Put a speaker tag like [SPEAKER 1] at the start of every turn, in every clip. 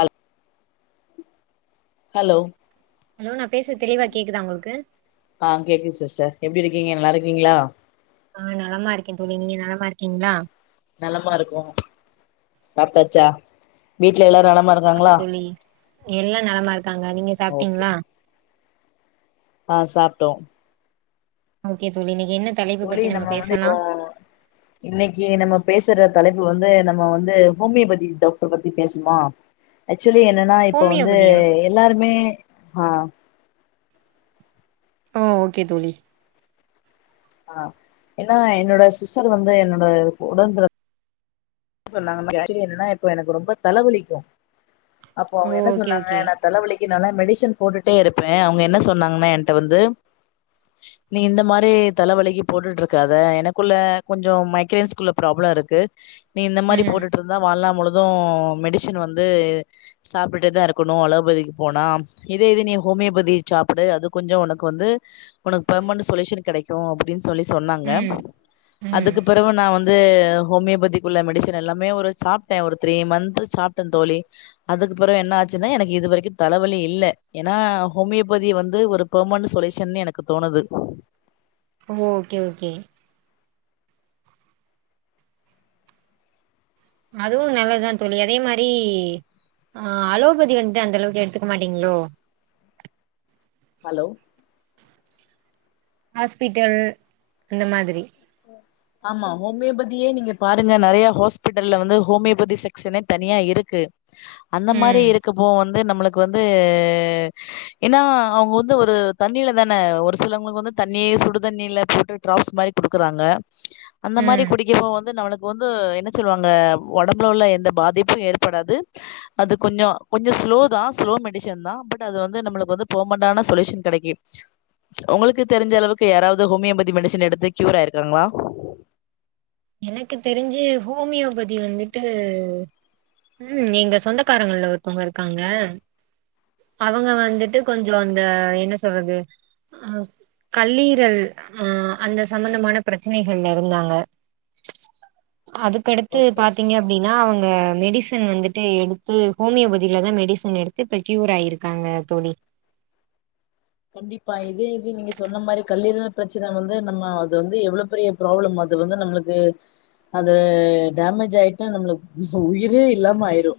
[SPEAKER 1] அல் hello
[SPEAKER 2] hello நா பேசறது தெளிவா கேக்குதா உங்களுக்கு
[SPEAKER 1] ஆ கேக்குது சிஸ்டர் எப்டி இருக்கீங்க நல்லா இருக்கீங்களா
[SPEAKER 2] ஆ நலமா இருக்கே தோழி நீங்க நலமா இருக்கீங்களா
[SPEAKER 1] நலமா இருக்கோ சாப்டாச்சா வீட்ல எல்லாரு நலமாருக்
[SPEAKER 2] ஆச்சு தோழி எல்லா நலமா இருக்காங்க நீங்க
[SPEAKER 1] ஓகே
[SPEAKER 2] சாப்ட்டீங்களா
[SPEAKER 1] ஆ சாப்ட்டோ
[SPEAKER 2] ஓகே தோழி இன்னைக்கி என்ன தலைப்பு
[SPEAKER 1] தோழி
[SPEAKER 2] பத்தி
[SPEAKER 1] நம்ம வந்து
[SPEAKER 2] பேசலா
[SPEAKER 1] இப்போ இன்னைக்கு நம்ம பேசுற தலைப்பு வந்து நம்ம வந்து ஹோமியோபதி டாக்டர் பத்தி பேசுமா ஆக்சுவலி என்னன்னா இப்போ வந்து
[SPEAKER 2] ஹோமியோபதியா
[SPEAKER 1] எல்லாருமே ஆ
[SPEAKER 2] ஓ ஓகே தோழி
[SPEAKER 1] ஆ ஏன்னா என்னோட சிஸ்டர் வந்து என்னோட உடன்பிற சொன்னாங்க ஆகசுவழி என்னனா இப்ப எனக்கு ரொம்ப தலைவலிக்கு அப்போ
[SPEAKER 2] ஓ
[SPEAKER 1] அவங்க என்ன
[SPEAKER 2] ஓகே
[SPEAKER 1] சொன்னாங்க
[SPEAKER 2] ஓகே
[SPEAKER 1] நா தலைவலிக்கு நாலா மெடிசன் போட்டுட்டே இருப்பே அவங்க என்ன சொன்னாங்கன்னா ஏன்ட வந்து
[SPEAKER 2] [inaudible]
[SPEAKER 1] நீ இந்த மாரி தலைவலிக்கு போட்டுட்டுருக்காத எனக்குள்ள கொஞ்ச மைக்ரன்ஸ்க்குள்ள ப்ராப்ள இருக்கு நீ இந்த மாரி
[SPEAKER 2] ம்
[SPEAKER 1] போட்டுட்ருந்தா வாழ்நாள் முழுது மெடிசின் வந்து சாப்ட்டுடேதா இருக்கணு அலோபதிக்கு போனா இதே இது நீ ஹோமியோபதி சாப்பிடு அது கொஞ்ச உனக்கு வந்து உனக்கு பெர்மனண்ட் சொல்யூஷன் கெடைக் கு அப்டின்னு சொல்லி சொன்னாங்க
[SPEAKER 2] ம் ம்
[SPEAKER 1] அதுக்கு பிறவு நா வந்து ஹோமியோபதி உள்ள மெடிஷன் எல்லாமே ஒரு சாப்ட்டே ஒரு த்ரீ மந்த் சாப்ட்டே தோழி அதுக்குப்பற என்ன ஆச்சுன்னா எனக்கு இது வரைக்கொ தலைவலி இல்ல ஏன்னா ஹோமியோபதி வந்து ஒரு பெர்மன்ட் சொலுயூஷன்னு எனக்கு தோனுது
[SPEAKER 2] ஓ ஓகே ஓகே அதுவு நல்லதுதா தோழி அதே மாரி ஆ அலோபதி வந்து அந்தளவுக்கு எடுத்துக்க மாட்டீங்களோ
[SPEAKER 1] ஹலோ
[SPEAKER 2] ஹாஸ்பிட்டல் அந்த மாதிரி
[SPEAKER 1] ஆமா ஹோமியோபதியே நீங்க பாருங்க நெறைய ஹாஸ்பிட்டல்ல வந்து ஹோமியோபதி செக்க்ஷனே தனியா இருக்கு அந்த மாரி
[SPEAKER 2] ம்
[SPEAKER 1] இருக்கப்போ வந்து நம்ளுக்கு வந்து ஏன்னா அவங்க வந்து ஒரு தண்ணில தானே ஒரு சிலவங்களுக்கு வந்து தண்ணி சுடு தண்ணில போட்டு ட்ராப்ஸ் மாரி குடுக்குறாங்க அந்த மாரி
[SPEAKER 2] ம்
[SPEAKER 1] குடிக்கப்போ வந்து நம்ளுக் இப்ப வந்து என்ன சொல்லுவாங்க ஒடம்புல உள்ள எந்த பாதிப்பு ஏற்படாது அது கொஞ்ச கொஞ்ச ஸ்லோதா ஸ்லோ மெடிஷன்தா பட் அது வந்து நம்ளுக்கு வந்து பர்மென்டான சொல்யூஷன் கெடைக்கு ஒங்களுக்கு தெரிஞ்ச அளவுக்கு யாராவது ஹோமியோபதி மெடிசன் எடுத்து க்யூர் ஆயிருக்காங்ளா
[SPEAKER 2] எனக்கு தெரிஞ்சு ஹோமியோபதி வந்துட்டு ம் எங்க சொந்தக்காரங்கல்ல ஒருத்தவங்க இருக்காங்க அவங்க வந்துட்டு கொஞ்ச அந்த என்ன சொல்றது அ கல்லீரல் அ அந்த சம்பந்தமான ப்ரச்சனைகள்ல இருந்தாங்க அதுக்கடுத்து
[SPEAKER 1] ஓகே
[SPEAKER 2] பாத்தீங்க அப்டின்னா அவங்க மெடிசன் வந்துட்டு எடுத்து ஹோமியோபதிலதா மெடிசன் எடுத்து க்யூர் ஆயிருக்காங்க தோழி
[SPEAKER 1] கண்டிப்பா இதே இது நீங்க சொன்ன மாரி கல்லீரல் ப்ரச்சன வந்து நம்ம அது வந்து எவ்ள பெரிய ப்ராப்ளம் அது வந்து நம்ளுக்கு அது டேமேஜ் ஆயிட்டா நம்மள உயிரே இல்லாம ஆயிரு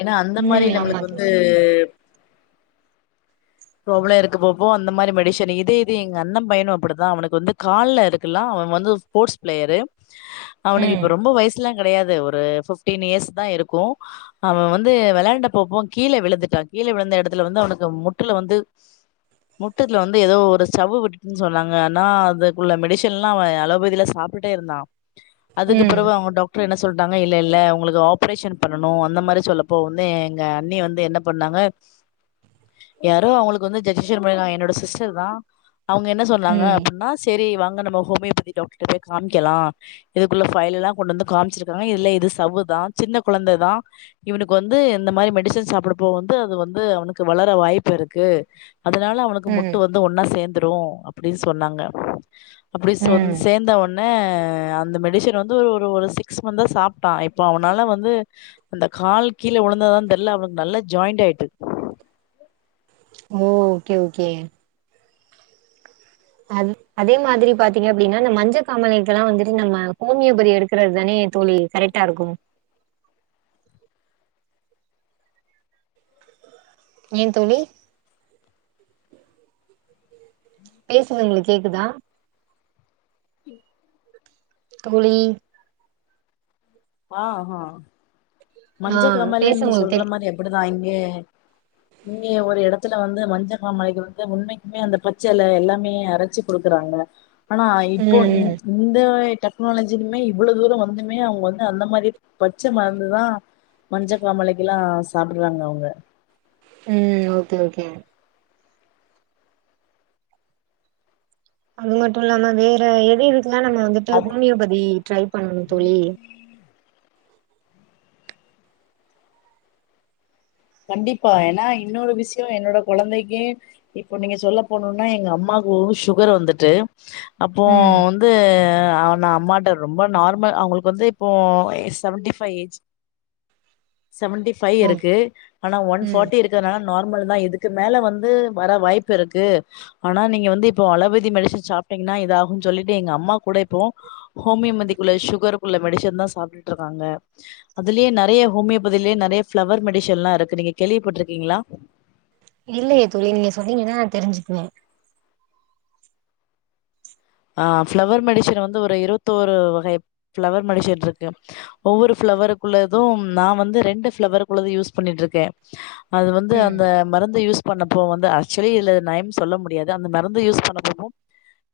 [SPEAKER 1] ஏன்னா அந்த மாரி
[SPEAKER 2] ம் ஆமா
[SPEAKER 1] நம்ளுக்கு வந்து
[SPEAKER 2] தோழி
[SPEAKER 1] ப்ராப்ள இருக்கு போப்போ அந்த மாரி மெடிசன் இதே இது எங்க அண்ண பையணு அப்புடிதா அவனுக்கு வந்து கால்ல இருக்கல்லா அவ வந்து ஸ்போர்ட்ஸ் ப்ளேயரு அவனுக்கு
[SPEAKER 2] ம்
[SPEAKER 1] இப்ப ரொம்ப வயசு லா கெடையாது ஒரு பிஃப்டீன் இயர்ஸ்தா இருக்கு அவ வந்து வெளாண்ட போப்போ கீழ விழுந்துட்டா கீழ விழுந்த எடத்துல வந்து அவனக்கு முட்டுல வந்து முட்டு இதுல வந்து ஏதோ ஒரு சவ்வு விட்டுட்டுன்னு சொன்னாங்க ஆனா அதுக்குள்ள மெடிசன்லா அவ அலோபதிலா சாப்டுட்டே இருந்தா அதுக்கு
[SPEAKER 2] ம்
[SPEAKER 1] பிறவு அவங்க டாக் ட்ரு என்ன சொல்ட்டாங்க இல்ல இல்ல உங்களுக்கு ஆப்ரேஷன் பண்ணணு அந்த மாரி சொல்லப்போ வந்து எங்க அண்ணி வந்து என்ன பண்ணாங்க
[SPEAKER 2] [inaudible]
[SPEAKER 1] யாரோ அவுங்களுக்கு வந்து சஜஜசன் பண்ணிருக்காக என்னோட சிஸ்டர்தா அவங்க என்ன சொன்னாங்க
[SPEAKER 2] ம்
[SPEAKER 1] அப்புட்னா சரி வாங்க நம்ம ஹோமியோபதி டாக்டர்ட்ட போய் காம்க்கலா இதுக்குள்ள ஃபைல் எல்லா கொண்டு வந்து காம்ச்சிருக்காங்க இதுல இது சவ்வுதா சின்ன கொழந்ததா இவுனுக்கு வந்து இந்த மாரி மெடிசன் சாப்றப்போ வந்து அது வந்து அவுனுக்கு வளர வாய்ப்பிருக்கு அதுனால அவனுக்கு
[SPEAKER 2] ம்
[SPEAKER 1] முட்டு வந்து ஒன்னா சேந்துரு அப்டின் சொன்னாங்க அப்டி சொன்
[SPEAKER 2] ம்
[SPEAKER 1] சேந்த ஒன் னே அந்த மெடிஷன் வந்து ஒரு ஒரு சிக்ஸ் மந்த்தா சாப்பட்டா இப்போ அவனால வந்து அந்த கால் கீழ உழுந்ததான் தெர்ல அவுனுக்கு நல்லா ஜாயிண்ட் ஆய்ட்டு
[SPEAKER 2] மோ ஓகே ஓகே அ அதே மாதிரி பாத்தீங்க அப்டின்னா இந்த மஞ்ச காமலைக்கல்லா வந்துட்டு நம்ம ஹோமியோபதி எடுக்குறது தானே தோழி கரெட்டா இருக்கு ஏ தோழி பேசுறங்களக்கு கேக்குதா தோழி
[SPEAKER 1] ஆ ஹ
[SPEAKER 2] ஆ
[SPEAKER 1] மஞ்ச காமாலையே
[SPEAKER 2] பேச
[SPEAKER 1] நீங்க
[SPEAKER 2] உங்களுக்கு தெரி
[SPEAKER 1] சொல்ற மாரி அப்புடிதா இங்க இங்க ஒரு எடத்துல வந்து மஞ்சகாமலைக்கு வந்து உண்மைக்குமே அந்த பச்செல எல்லாமே அரச்சி குடுக்குறாங்க ஆனா இப்போ இ
[SPEAKER 2] ம்
[SPEAKER 1] இந்த டெக்னாலஜிலுமே இவ்ளோ தூர வந்துமே அவுங்க வந்து அந்த மாரி பச்ச மருந்து தா மஞ்சக்காமாலைக்கெலா சாப்டுறாங்க அவுங்க
[SPEAKER 2] ம் ஓகே ஓகே அது மட்டு இல்லாம வேற எது எதுகெல்லா நம்ம வந்துட்டு
[SPEAKER 1] அது
[SPEAKER 2] ஹோமியோபதி ட்ரை பண்ணணு தோழி
[SPEAKER 1] கண்டிப்பா ஏனா இன்னொரு விசியோ என்னோட கொழந்தைக்கி இப்ப நீங்க சொல்ல போனும்னா எங்க அம்மாக்கு ஒ ஃசுகர்ரு வந்துட்டு அப்போ
[SPEAKER 2] ம்
[SPEAKER 1] வந்து ஆ நா அம்மாட்ட ரொ ரொம்ப நார்மல் அவுங்களுக்கு வந்து இப்போ செவன்ட்டிஃபைவ் ஏஜ் செவன்ட்டி ஃபை
[SPEAKER 2] ஓ
[SPEAKER 1] இருக்கு ஆனா ஒன்
[SPEAKER 2] ம்
[SPEAKER 1] ஃபாட்டி இருக் க்கனால நார்மல் தா இதுக்கு மேல வந்து வர வாய்ப் இருக்கு ஆனா நீங்க வந்து இப்போ அலோவதி மெடிசன் சாப்ட்டீங்கன்னா இதா ஆகுன்னு சொல்லிட்டு எங்க அம்மா கூட இப்போ ஹோமியோபதிக்குள்ள ஃசுகருக்குள்ளக் மெடிசன் தா சாப்ட்டுட்ருக்காங்க அதுலே நெறைய ஹாமியோபதிலே நெறைய ஃபிளவர் மெடிசன்ல்லா இருக்கு நீங்க கேள்விப்பட்டுருக்கீங்ளா
[SPEAKER 2] இல்லையே தோழி நீங்க சொன்னீங்கன்னா தெரிஞ்சுக்குவே
[SPEAKER 1] ஆ ஃபிளவர் மெடிசன் வந்து ஒரு இருபத்தோரு வகை ஃபிளவர் மெடிசன் இருக்கு ஒவ்வொரு ஃபிளவரு குள்ளதும் நா வந்து ரெண்டு ஃபிளவர் குள்ளது யூஸ் பண்ணிட்டுருக்கே அது வந்து
[SPEAKER 2] ம்
[SPEAKER 1] அந்த மருந்த யூஸ் பண்ணப்போ வந்து ஆக்ச்சலி இல்ல நயம் சொல்ல முடியாது அந்த மருந்து யூஸ் பண்ணோ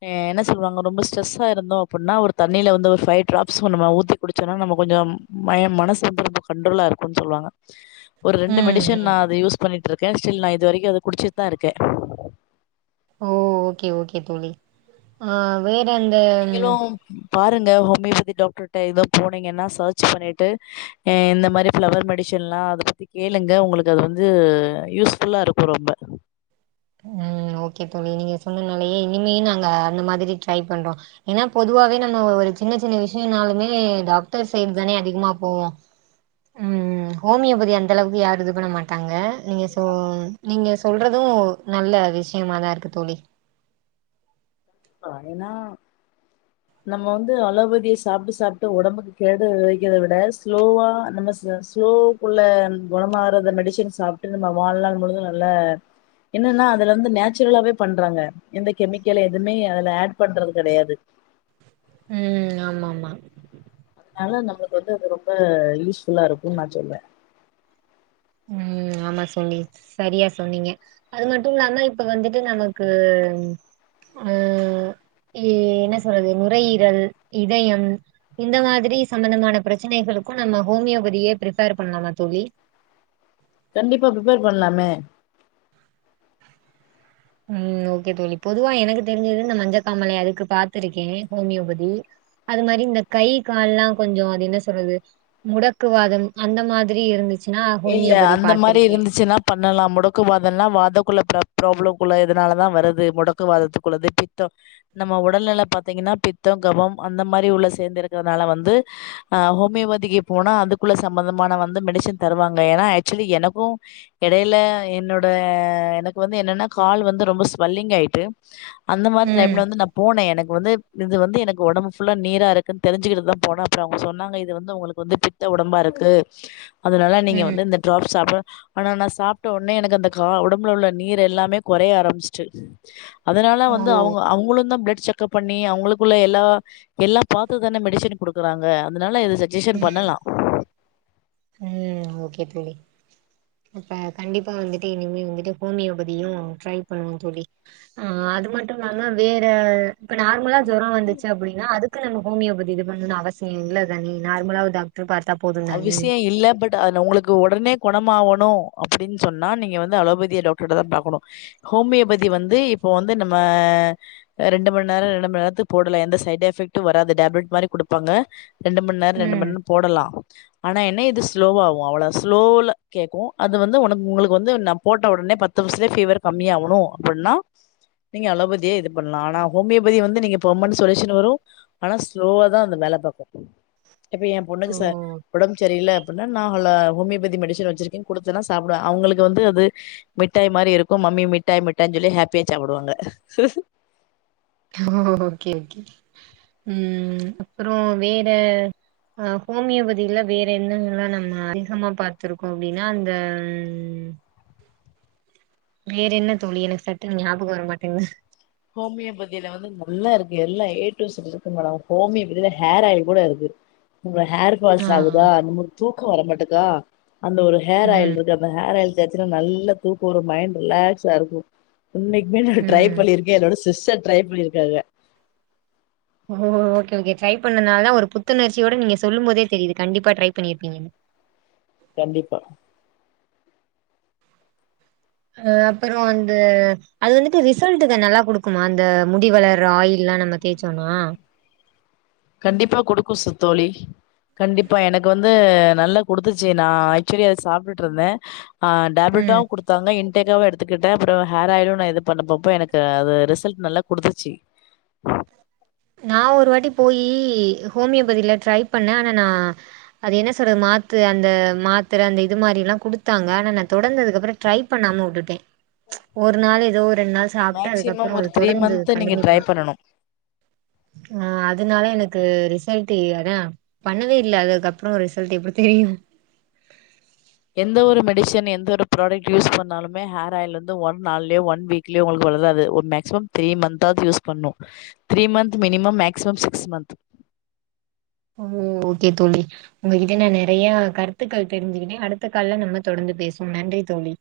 [SPEAKER 1] [unintelligible] எ என்ன சொல்லுவங்க ரொம்ப ஸ்ட்ரஸ்ஸா இருந்தோ அப்டின்னா ஒரு தண்ணில வந்து ஒரு ஃபைவ் ட்ராப்ஸ் நம்ம ஊத்தி குடிச்சோனா நம்ம கொஞ்சம் மயம் மனசு வந்து ரொம்ப கண்ட்ரோலா இருக்குன்னு சொல்லுவாங்க ஒரு ரெண்டு
[SPEAKER 2] ம்
[SPEAKER 1] மெடிஷன்
[SPEAKER 2] ம்
[SPEAKER 1] நா அத யூஸ் பண்ணிட்டு இருக்கே ஸ்டில் நா இது வரைக்கு அத குடிச்சுட்டு தா இருக்கே
[SPEAKER 2] ஓ ஓகே ஓகே தோழி ஆ வேற அந்த
[SPEAKER 1] நீங்களு பாருங்க ஹோமியோபதி டாக்டர்ட்ட ஏதோ போனீங்கன்னா சர்ச் பண்ணிட்டு எ இந்த மாரி ஃபிளவர் மெடிஷென் லா அத பத்தி கேளுங்க உங்களுக்கு அது வந்து யூஸ்ஃபுல்லா இருக்கு ரொம்ப
[SPEAKER 2] ம் ஓகே தோழி நீங்க சொன்னனாலயே இனிமே நாங்க அந்த மாதிரி ட்ரை பண்றோ ஏன்னா பொதுவாவே நம்ம ஒரு சின்ன சின்ன விஷியனாலுமே டாக்டர் சைடு தானே அதிகமா போவோ ம் ம் ஹோமியோபதி அந்த அளவுக்கு யாரு இது பண்ண மாட்டாங்க நீங்க சொ நீங்க சொல்றது நல்ல விஷியமா தா இருக்கு தோழி
[SPEAKER 1] வரேன்னா நம்ம வந்து அலோபதிய சாப்ட்டு சாப்ட்டு ஒடம்புக்கு கேடு வைக்கர்த விட ஸ்லோவா நம்ம சோ ஸ்லோ க்குள்ள குணமார்றதன் மெடிஷன் சாப்ட்டு நம்ம வாழ்நாள் முழுதும் நல்ல என்னன்னா அதுலருந்து நேச்சுரலாவே பண்றாங்க எந்த கெமிக்கலே எதுவுமே அதுல ஆட் பண்றது கெடையாது
[SPEAKER 2] ம் ஆமா ஆமா
[SPEAKER 1] அதனால நம்ளுக்கு வந்து அது ரொம்ப யூஸ்ஃபுல்லா இருக்குனு நா சொல்வே
[SPEAKER 2] ம் ஆமா தோழி செரியா சொன்னீங்க அது மட்டு இல்லாம இப்ப வந்துட்டு நமக்கு ஆ எ என்ன சொல்றது நுரையீரல் இதயம் இந்த மாதிரி சம்பந்தமான பிரச்சனைகளுக்கு நம்ம ஹோமியோபதியே பிரிபேர் பண்ணலாமா தோழி
[SPEAKER 1] கண்டிப்பா பிரிப்பேர் பண்ணலாமே
[SPEAKER 2] ம் ஓகே தோழி பொதுவா எனக்கு தெரிஞ்சது இந்த மஞ்சக்காமாலை அதுக்கு பாத்ருக்கே ஹோமியோபதி அது மாரி இந்த கை கால்லா கொஞ்சோ அது என்ன சொல்றது முடக்குவாதம் அந்த மாதிரி இருந்துச்
[SPEAKER 1] இல்ல அந்த மாரி இருந்துச்சுன்னா பண்ணலா முடக்கு வாதோல்லா வாதக்குள்ள ப்ராப்ளம்க்குள்ள எதனாலதா வருது முடக்கு வாதத்துக்குள்ளது பித்தோ நம்ம உடல்நெல பாத்தீங்கன்னா பித்தம் கபம் அந்த மாரி உள்ள சேந்து இருக்கிறதுனால வந்து அ ஹோமியோபதிக்கு போனா அதுக்குள்ள சம்மந்தமான வந்து மெடிசன் தருவாங்க ஏன்னா ஆக்ச்சுலி எனக்கு யெடையில என்னோட எனக்கு வந்து என்னன்னா கால் வந்து ரொம்ப ஸ்வெல்லிங் ஆய்ட்டு அந்த மாறி
[SPEAKER 2] ம்
[SPEAKER 1] டைம்ல வந்து நம் போனே எனக்கு வந்து இது வந்து எனக்கு ஒடம்பு ஃபுல்லா நீரா இருக்குன்னு தெரிஞ்சுக்கிட்டு தா போனே அப்றோ அவுங்க சொன்னாங்க இது வந்து உங்களுக்கு வந்து பித் த ஒடம்பாருக்கு அதனால நீங்க
[SPEAKER 2] ம்
[SPEAKER 1] வந்து இந்த ட்ராப்ஸ் சாப்ட ஆனா நா சாப்ட்ட ஒடனே எனக்கு அந்த கா உடம்புல உள்ள நீர் எல்லாமே கொறைய ஆரம்பிச்சிட்டு அதனால
[SPEAKER 2] ஓ
[SPEAKER 1] வந்து அவுங்க அவுங்களு தா பிளட் செக் கப்பண்ணி அவுங்களுக்குள்ள எல்லா எல்லா பாத்துதானே மெடிசின் குடுக்கறாங்க அதனால இது செக் [unintelligible]
[SPEAKER 2] ம்
[SPEAKER 1] பண்ணலா
[SPEAKER 2] ஓகே தோழி இப்ப கண்டிப்பா வந்துட்டு இனிமே வந்துட்டு ஹோமியோபதியு ட்ரை பண்ணுவோ தோழி ஆ அது மட்டு இல்லாம வேற இப்ப நார்மலா ஜுரோ வந்துச்சு அப்டின்னா அதுக்கு நம்ம ஹோமோபதி இது பண்ணுன்னு அவசிய இல்ல தானே நார்மலா ஒரு டாக் ட்ரு பாத்தா போதுந்தானே
[SPEAKER 1] அவசியம் [unintelligible] அது நா உங்களுக்கு ஒடனே கோண ஆவணும் அப்டின் சொன்னா நீங்க வந்து அலோபதிய டாக்டர்ட்ட தா பாக்கணு ஹோமியோபதி வந்து இப்ப வந்து நம்ம ரெண்டு மண் நேரோ ரெண்டு மண் நேர்த்துக்கு போட்டல எந்த சைடு எபெக்ட்டு வராது டேலட் மாரி குடுப்பாங்க ரெண்டு மண் நேரோ ரெண்டு மண்
[SPEAKER 2] ம்
[SPEAKER 1] நேரோ போடலா ஆனா என்ன இது ஸ்லோவ ஆவு அவ்ளோ ஸ்லோல கேட்கு அது வந்து உனக் உங்களுக்கு வந்து நா போட்ட உடனே பத்து நிம்ஷ்த்துயே ஃபீவர் கம்மியாகணு அப்டின்னா நீங்க அலோபதியே இது பண்ணலா ஆனா ஹோமியபதி வந்து நீங்க பெர்மென் சொல்யூஷன் வரு ஆனா சலோவ தா அந்த மேல பக்கு இப்ப என் பொண்ணுக்கு ச
[SPEAKER 2] ஓ
[SPEAKER 1] ஒடம்புரியல அப்டின்னா நா ஹோமியோபதி மெடிசன் வச்சிருக்கே குடுத்தன்னா சாப்டுவ அவுங்களுக்கு வந்து அது மிட்டாய் மாரி இருக்கு மம்மி மிட்டாய் மிட்டாயனு சொல்லி ஹாப்பியா சாப்பிடுவாங்க
[SPEAKER 2] ஓகே ஓகே ம் அப்றோ வேற அ ஹோமியோபதியில வேற என்னன்னல்லா நம்ம அதிகமா பாத்திருக்கோ அப்டின்னா அந்த வேற என்ன தோழி எனக்கு சட்டுனு ஞாபகோ வரமாட்டேங்கது
[SPEAKER 1] ஹோமியோபதியில வந்து நல்லா இருக்கு எல்லா ஏ டூ ஈசட் இருக்கு மேடம் ஹோமியோபதில ஹேர் ஆயில் கூட இருக்கு உங்க ஹேர்
[SPEAKER 2] ஆ
[SPEAKER 1] ஃபால்ஸ்ஸு ஆகுதா நம்பளுக்கு தூக்கோ வரமாட்டாத அந்த ஒரு ஹேர் ஆயில்
[SPEAKER 2] ம்
[SPEAKER 1] இருக்கு அந்த ஹேர் ஆயில் தேசச்சுன்னா நல்லா தூக்கும் வரு மைண்ட் ரிலாக்ஸா இருக்கு உண்மைக்குமே நா ட்ரை
[SPEAKER 2] ம்
[SPEAKER 1] பண்ணியிருக்கே என்னோட சிஸ்டர் ட்ரை பண்ணியிருக்காங்க
[SPEAKER 2] ஓ ஓகே ஓகே ட்ரை பண்ணனால தா ஒரு புத்துணர்ச்சியோட நீங்க சொல்லு போதே தெரியுது கண்டிப்பா ட்ரை பண்ணிருப்பீங்கன்னு
[SPEAKER 1] கண்டிப்பா
[SPEAKER 2] ஆ அப்றோ வந்து அது வந்துட்டு ரிசல்ட்டுக்கு நல்லா குடுக்குமா அந்த முடி வளர்ர ஆயில்லா நம்ம தேச்சோனா
[SPEAKER 1] கண்டிப்பா குடுக்கு சுத் தோழி கண்டிப்பா எனக்கு வந் ந்து நல்லா குடுத்துச்சு நா ஆக்சுவலி அத சாப்டுட்ருந்தே ஆ
[SPEAKER 2] ம்
[SPEAKER 1] டேப்லெட்டாவு குடுத் தாங்க இன்டேக்காவ எடுத்துக்கிட்டே அப்றோ ஹேர் ஆயிலு நா இது பண்ணப்பப்ப எனக்கு அது ரிசல்ட் நல்லா குடுத்துச்சு
[SPEAKER 2] நா ஒரு வாட்டி போயி ஹோமியோபதியில ட்ரை பண்ணே ஆனா நா அது என்ன சொல்றது மாத்து அந்த மாத்தர அந்த இது மாரில்லா குடுத்தாங்க ஆனா நா தொடர்ந்து அதுக்கப்றோ ட்ரை பண்ணாம உட்டுட்டே ச் ஒரு நாள் ஏதோ ரெண் நாள் சாப்ட்டு
[SPEAKER 1] மேக்சிமம்
[SPEAKER 2] அதுக்கப்பற
[SPEAKER 1] ஒரு
[SPEAKER 2] அது
[SPEAKER 1] த்ரீ
[SPEAKER 2] தொடர்ந்து
[SPEAKER 1] மந்த்து நீங்க
[SPEAKER 2] கண்டுனி
[SPEAKER 1] ட்ரை
[SPEAKER 2] பண்
[SPEAKER 1] பண்ணணு
[SPEAKER 2] ஆஹ் அதனால எனக்கு ரிசல்ட்டு அதா பண்ணவே இல்ல அதுக்கபற ரிசல்ட் எப்டி
[SPEAKER 1] எந்த ஒரு மெடிசன் எந்த ஒரு ப்ராடக்ட் யூஸ் பண்ணாலுமே ஹேராயில் வந்து ஒன் நாள்ளே ஒன் வீக் இல்ல உங்களுக்கு வளறாது ஒ மேக்சிமம் த்ரீ மந்த்தாது யூஸ் பண்ணு three month minimum maximum six month
[SPEAKER 2] ம் ஓகேத் தோழி உங்ககிட்ட நா நிறையா கருத்துக்கள் தெரிஞ்சுக்கிட்ட அடுத்த கால்ல நம்ம தொடர்ந்து பேசுவோ நன்றி தோழி